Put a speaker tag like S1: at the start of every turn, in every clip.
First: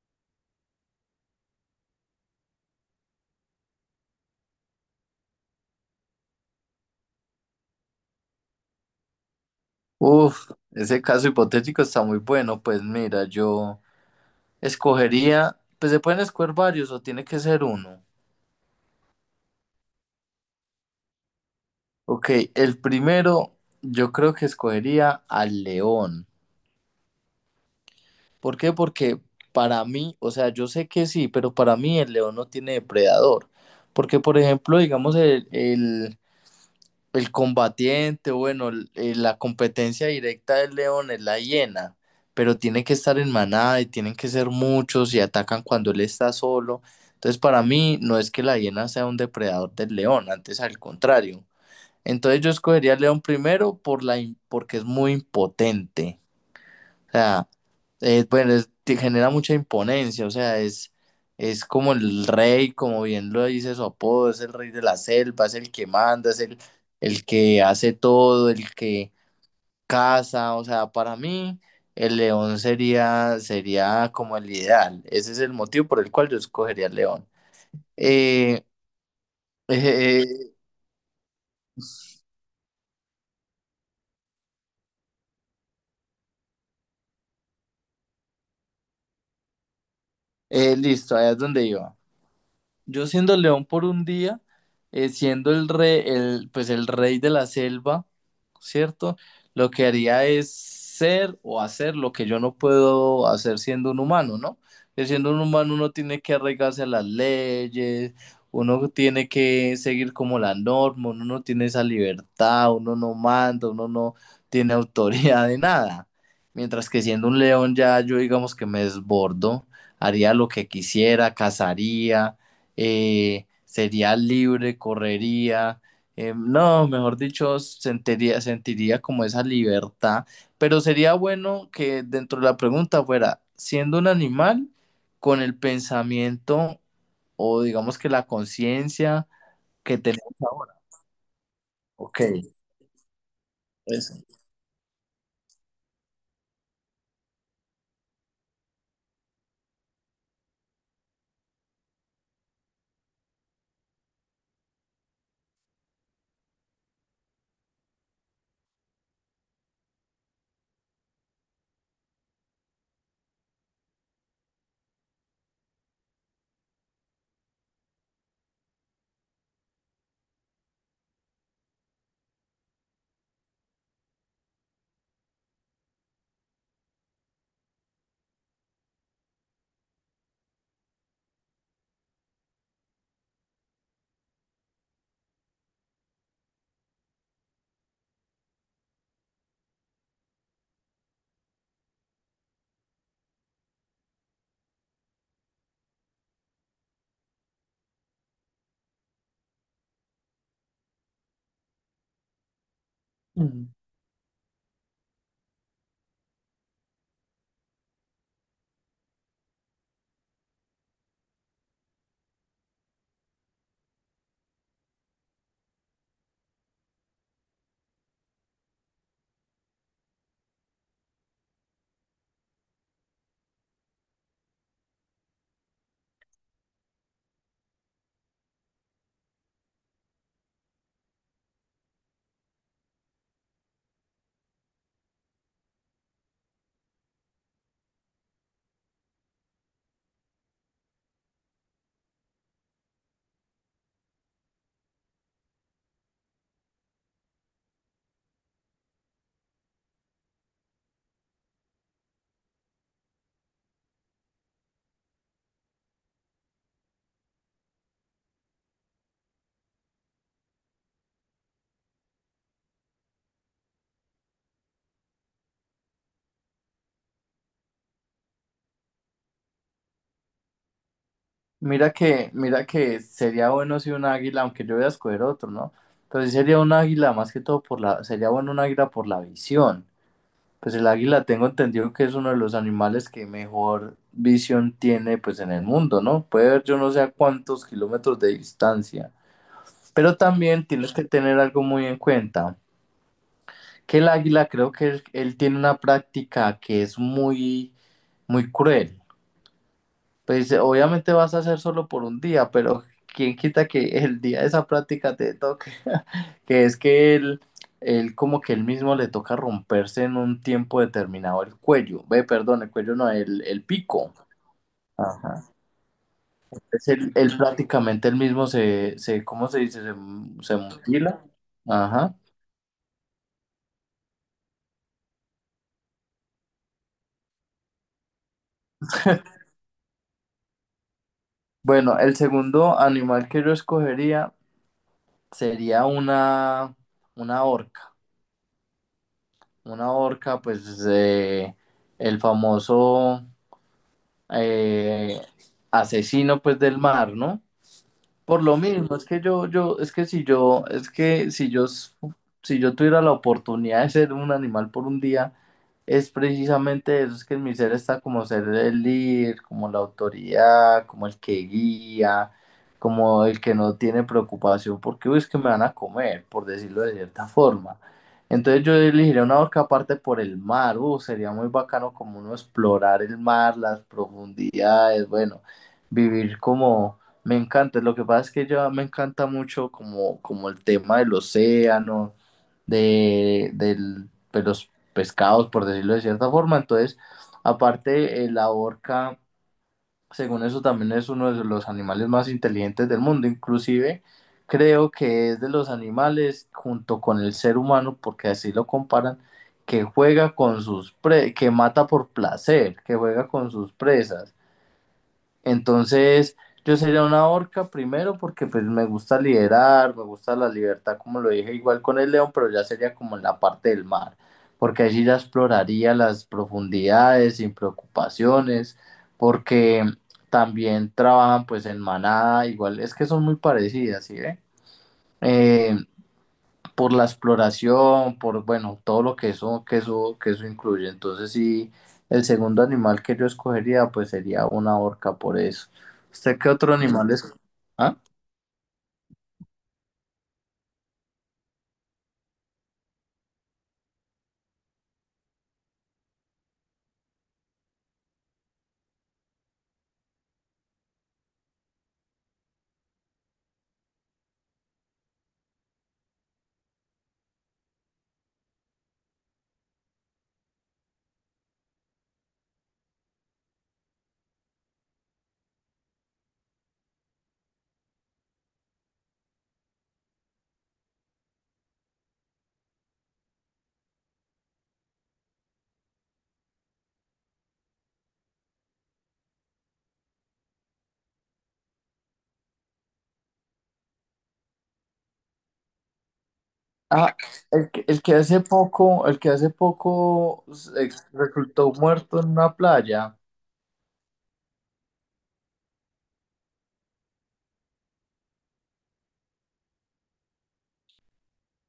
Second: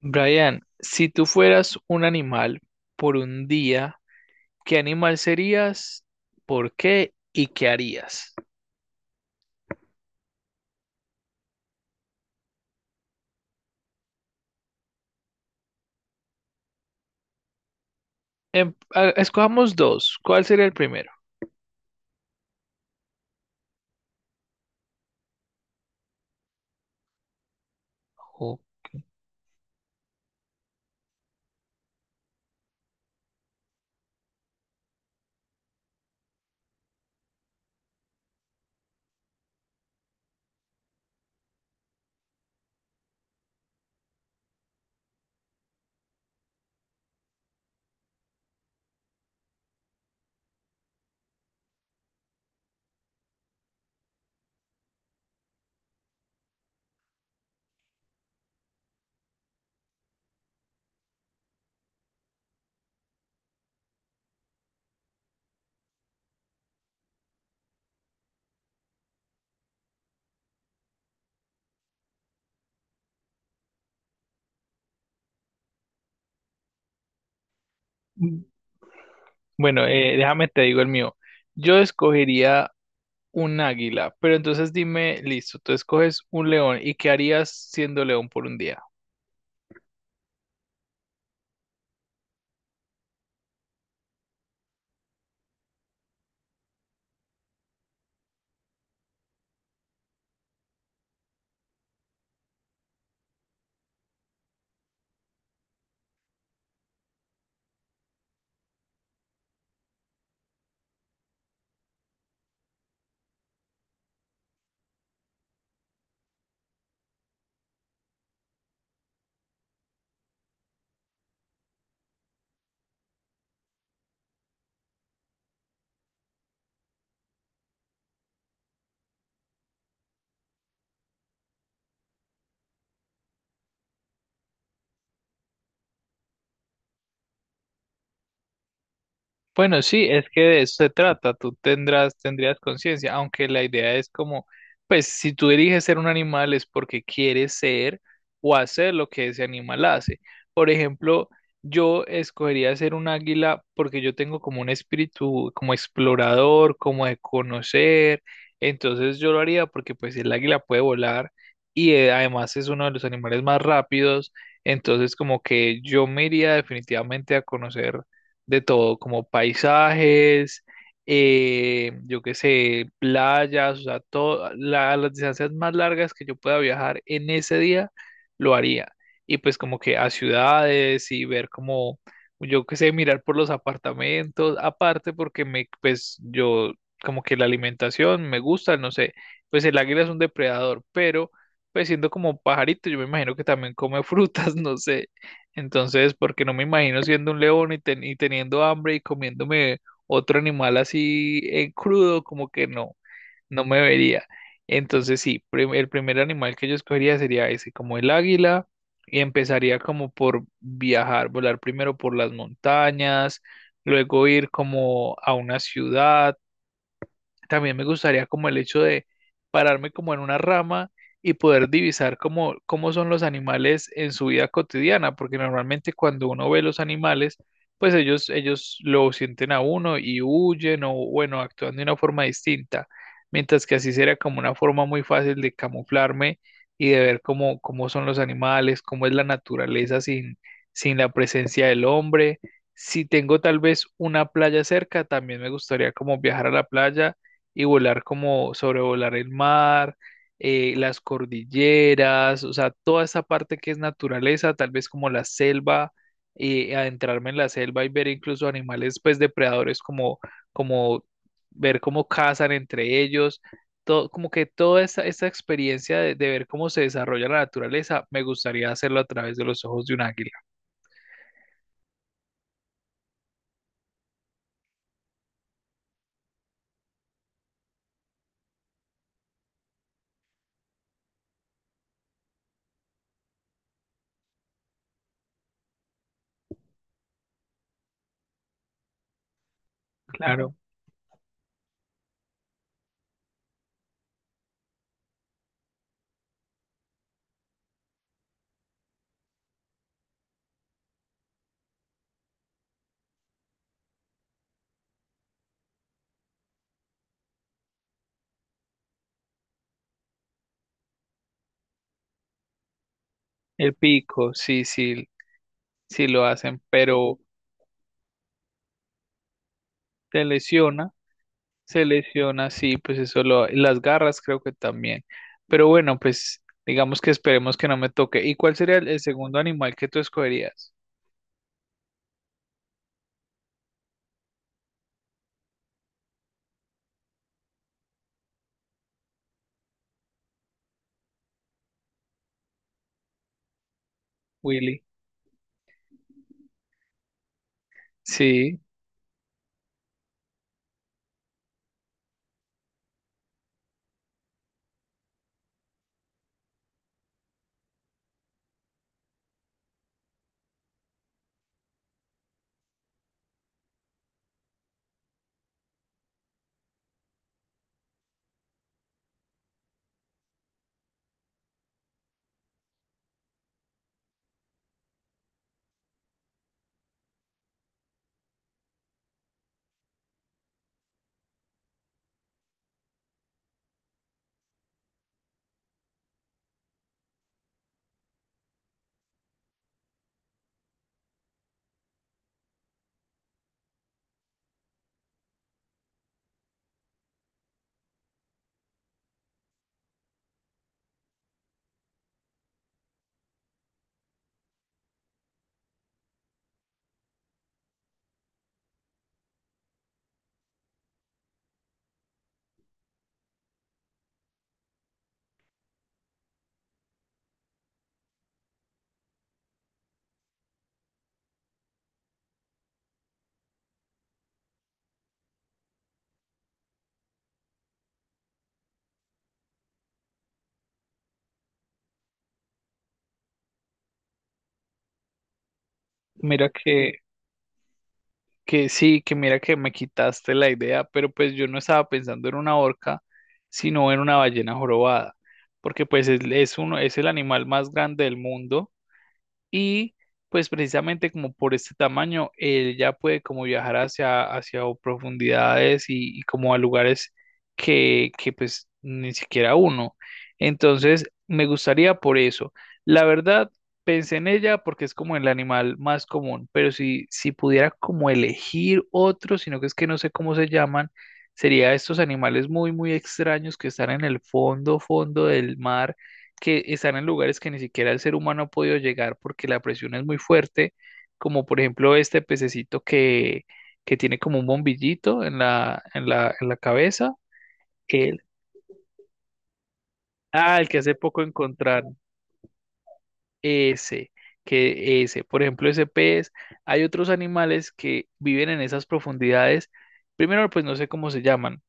S1: Brian, si tú fueras un animal por un día, ¿qué animal serías? ¿Por qué? ¿Y qué harías?
S2: Uf, ese caso hipotético está muy bueno. Pues mira, yo escogería, pues se pueden escoger varios o tiene que ser uno.
S1: Escojamos dos. ¿Cuál sería el primero?
S2: Ok, el primero yo creo que escogería al león. ¿Por
S1: Jo-
S2: qué? Porque para mí, o sea, yo sé que sí, pero para mí el león no tiene depredador. Porque, por ejemplo, digamos, El combatiente, bueno, la competencia directa del león es la hiena, pero tiene que estar en manada y tienen que ser muchos y atacan cuando él está solo. Entonces, para mí, no es que la hiena sea un depredador del león, antes al contrario. Entonces, yo escogería al león primero porque es muy impotente. O sea, bueno, te genera mucha imponencia, o sea, es como el rey, como bien lo dice su apodo, es el rey de la selva, es el que manda, el que hace todo, el que caza, o sea, para mí el sería como el ideal, ese es el motivo por el cual yo escogería el león.
S1: Mm.
S2: Eh,
S1: Bueno,
S2: eh,
S1: déjame
S2: eh,
S1: te digo el mío. Yo escogería Un águila. Pero entonces dime, listo, tú escoges un león. ¿Y qué harías siendo león por un día?
S2: listo, allá es donde iba. Yo siendo león por un día, siendo el rey, pues el rey de la selva, ¿cierto? Lo que haría es ser o hacer lo que yo no puedo hacer siendo un humano, ¿no? Que siendo un humano uno tiene que arraigarse a las leyes, uno tiene que seguir como la norma, uno no tiene esa libertad, uno no manda, uno no tiene autoridad de nada. Mientras que siendo un león ya yo digamos que me desbordo, haría lo que quisiera, cazaría, sería libre, correría, no, mejor dicho, sentiría como esa libertad, pero sería bueno que dentro de la pregunta fuera, siendo un animal con el pensamiento o digamos que la conciencia
S1: Bueno,
S2: que
S1: sí, es
S2: tenemos
S1: que de
S2: ahora.
S1: eso se trata,
S2: Ok,
S1: tendrías conciencia, aunque la idea es
S2: eso.
S1: como, pues si tú eliges ser un animal es porque quieres ser o hacer lo que ese animal hace. Por ejemplo, yo escogería ser un águila porque yo tengo como un espíritu, como explorador, como de conocer, entonces yo lo haría porque pues el águila puede volar y además es uno de los animales más rápidos, entonces como que yo me iría definitivamente a conocer de todo, como paisajes, yo qué sé, playas, o sea, todo, las distancias más largas que yo pueda viajar en ese día, lo haría. Y pues como que a ciudades y ver como, yo qué sé, mirar por los apartamentos, aparte porque me, pues yo, como que la alimentación me gusta, no sé, pues el águila es un depredador, pero pues siendo como un pajarito, yo me imagino que también come frutas, no sé. Entonces, porque no me imagino siendo un león y, y teniendo hambre y comiéndome otro animal así en crudo, como que no, no
S2: Ujú.
S1: me vería. Entonces, sí, el primer animal que yo escogería sería ese, como el águila, y empezaría como por viajar, volar primero por las montañas, luego ir como a una ciudad también me gustaría como el hecho de pararme como en una rama y poder divisar cómo, cómo son los animales en su vida cotidiana, porque normalmente cuando uno ve los animales, pues ellos lo sienten a uno y huyen o bueno, actúan de una forma distinta, mientras que así sería como una forma muy fácil de camuflarme y de ver cómo, cómo son los animales, cómo es la naturaleza sin, sin la presencia del hombre. Si tengo tal vez una playa cerca, también me gustaría como viajar a la playa y volar como sobrevolar el mar, las cordilleras, o sea, toda esa parte que es naturaleza, tal vez como la selva, y adentrarme en la selva y ver incluso animales pues depredadores como, como ver cómo cazan entre ellos todo, como que toda esa, esa experiencia de ver cómo se desarrolla la naturaleza, me gustaría hacerlo a través de los ojos de un águila.
S2: Mira que sería bueno si un águila, aunque yo voy a escoger otro, ¿no? Pero sí sería un águila más que todo por la, sería bueno un águila por la visión. Pues el águila tengo entendido que es uno de los animales que mejor visión tiene pues en el mundo, ¿no? Puede ver yo no sé a cuántos kilómetros de distancia. Pero
S1: Claro,
S2: también tienes que tener algo muy en cuenta, que el águila creo que él tiene una práctica que es muy, muy cruel. Pues obviamente vas a hacer solo por un día, pero quién quita que el día de esa práctica te toque, que es que él como que él mismo le toca romperse en un tiempo determinado el cuello, ve, perdón, el cuello no, el
S1: el
S2: pico.
S1: pico, sí, sí,
S2: Ajá.
S1: sí lo hacen,
S2: Es
S1: pero
S2: él prácticamente él mismo ¿cómo se dice?
S1: te
S2: Se
S1: lesiona.
S2: mutila.
S1: Se
S2: Ajá.
S1: lesiona, sí, pues eso lo, las garras creo que también. Pero bueno, pues digamos que esperemos que no me toque. ¿Y cuál sería el segundo animal que tú escogerías,
S2: Bueno, el segundo animal que yo escogería sería una orca. Una orca, pues el famoso
S1: Willy?
S2: eh, asesino pues del mar, ¿no? Por lo
S1: Sí,
S2: mismo, es que es que si yo, si yo tuviera la oportunidad de ser un animal por un día, es precisamente eso, es que en mi ser está como ser el líder, como la autoridad, como el que guía, como el que no tiene preocupación, porque uy, es que me van a comer, por decirlo de cierta forma. Entonces yo elegiría una orca aparte por el mar, sería muy bacano como uno explorar el mar, las profundidades, bueno, vivir como me encanta, lo que pasa es que ya me encanta mucho como, como el tema del océano, de los pescados, por decirlo de cierta forma. Entonces, aparte, la orca, según eso, también es uno de los animales más inteligentes del mundo. Inclusive, creo que es de los animales, junto con el ser humano, porque así lo comparan, que juega con sus pre- que mata por placer, que juega con sus presas. Entonces, yo sería una orca primero porque pues me gusta liderar, me gusta la libertad, como lo dije, igual con el león, pero ya sería como en la parte del mar, porque allí ya exploraría las profundidades sin preocupaciones, porque también trabajan pues en manada, igual es que son muy parecidas, ¿sí ve? Eh, por la exploración, por, bueno, todo lo que eso, que eso incluye. Entonces, sí, el segundo animal que yo escogería, pues sería una orca por eso. ¿Usted qué
S1: mira
S2: otro
S1: que,
S2: animal es? ¿Ah?
S1: que sí, que mira que me quitaste la idea, pero pues yo no estaba pensando en una orca, sino en una ballena jorobada, porque pues es uno, es el animal más grande del mundo. Y pues precisamente como por este tamaño, él ya puede como viajar hacia, hacia profundidades y como a lugares que pues ni siquiera uno. Entonces, me gustaría por eso. La verdad, pensé en ella porque es como el animal más común, pero si, si pudiera como elegir otro, sino que es que no sé cómo se llaman, sería estos animales muy, muy extraños que están en el fondo, fondo del mar que están en lugares que ni siquiera el ser humano ha podido llegar porque la presión es muy fuerte, como por ejemplo este pececito que tiene como un bombillito en la, en la cabeza.
S2: Ah, el que
S1: El,
S2: hace poco, el que hace poco
S1: ah, el que hace poco
S2: resultó
S1: encontraron.
S2: muerto en una playa,
S1: Ese, que ese, por ejemplo, ese pez. Hay otros animales que viven en esas profundidades. Primero, pues no sé cómo se llaman.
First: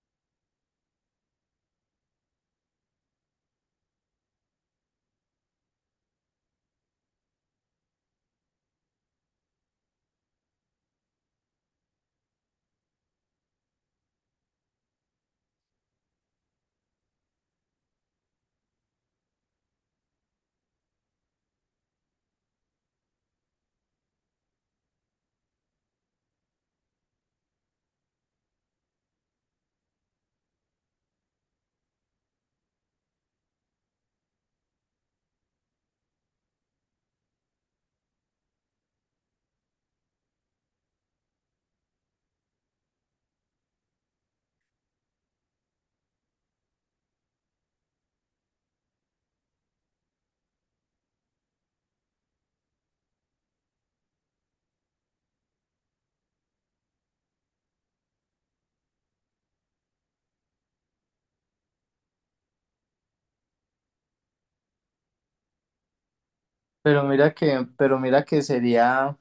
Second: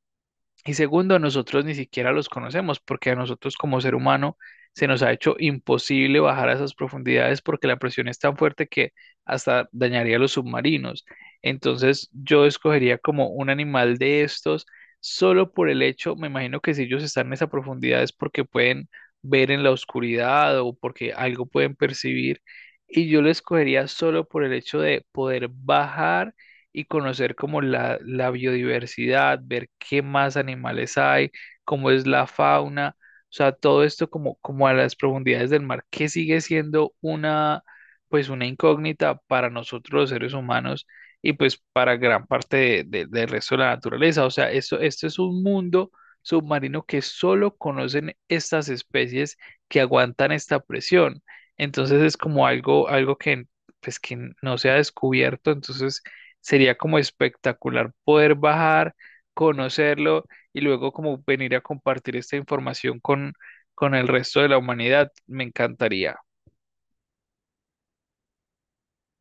S1: Y segundo, nosotros ni siquiera los conocemos porque a nosotros como ser humano se nos ha hecho imposible bajar a esas profundidades porque la presión es tan fuerte que hasta dañaría a los submarinos. Entonces yo escogería como un animal de estos solo por el hecho, me imagino que si ellos están en esa profundidad es porque pueden ver en la oscuridad o porque algo pueden percibir. Y yo lo escogería solo por el hecho de poder bajar y conocer como la biodiversidad, ver qué más animales hay, cómo es la fauna, o sea, todo esto como, como a las profundidades del mar, que sigue siendo una, pues una incógnita para nosotros los seres humanos y pues para gran parte del resto de la naturaleza. O sea, esto es un mundo submarino que solo conocen estas especies que aguantan esta presión. Entonces es como algo, algo que pues que no se ha descubierto, entonces sería como espectacular poder bajar, conocerlo y luego como venir a compartir esta información con el resto de la humanidad. Me encantaría.
S2: pero mira que sería,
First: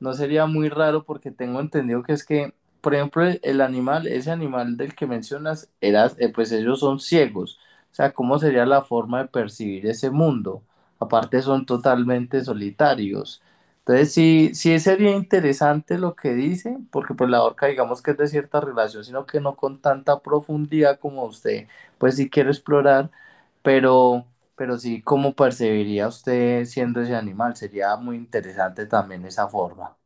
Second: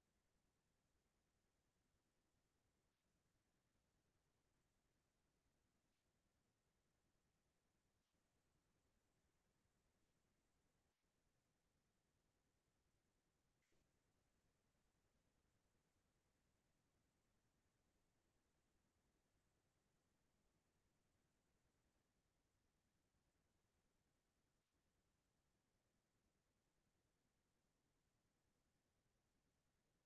S2: no sería muy raro porque tengo entendido que es que, por ejemplo, el animal, ese animal del que mencionas, era, pues ellos son ciegos. O sea, ¿cómo sería la forma de percibir ese mundo? Aparte son totalmente solitarios. Entonces sí, sí sería interesante lo que dice, porque pues la orca digamos que es de cierta relación, sino que no con tanta profundidad como usted, pues sí quiero explorar, pero sí, ¿cómo percibiría usted siendo ese animal? Sería muy interesante también esa forma.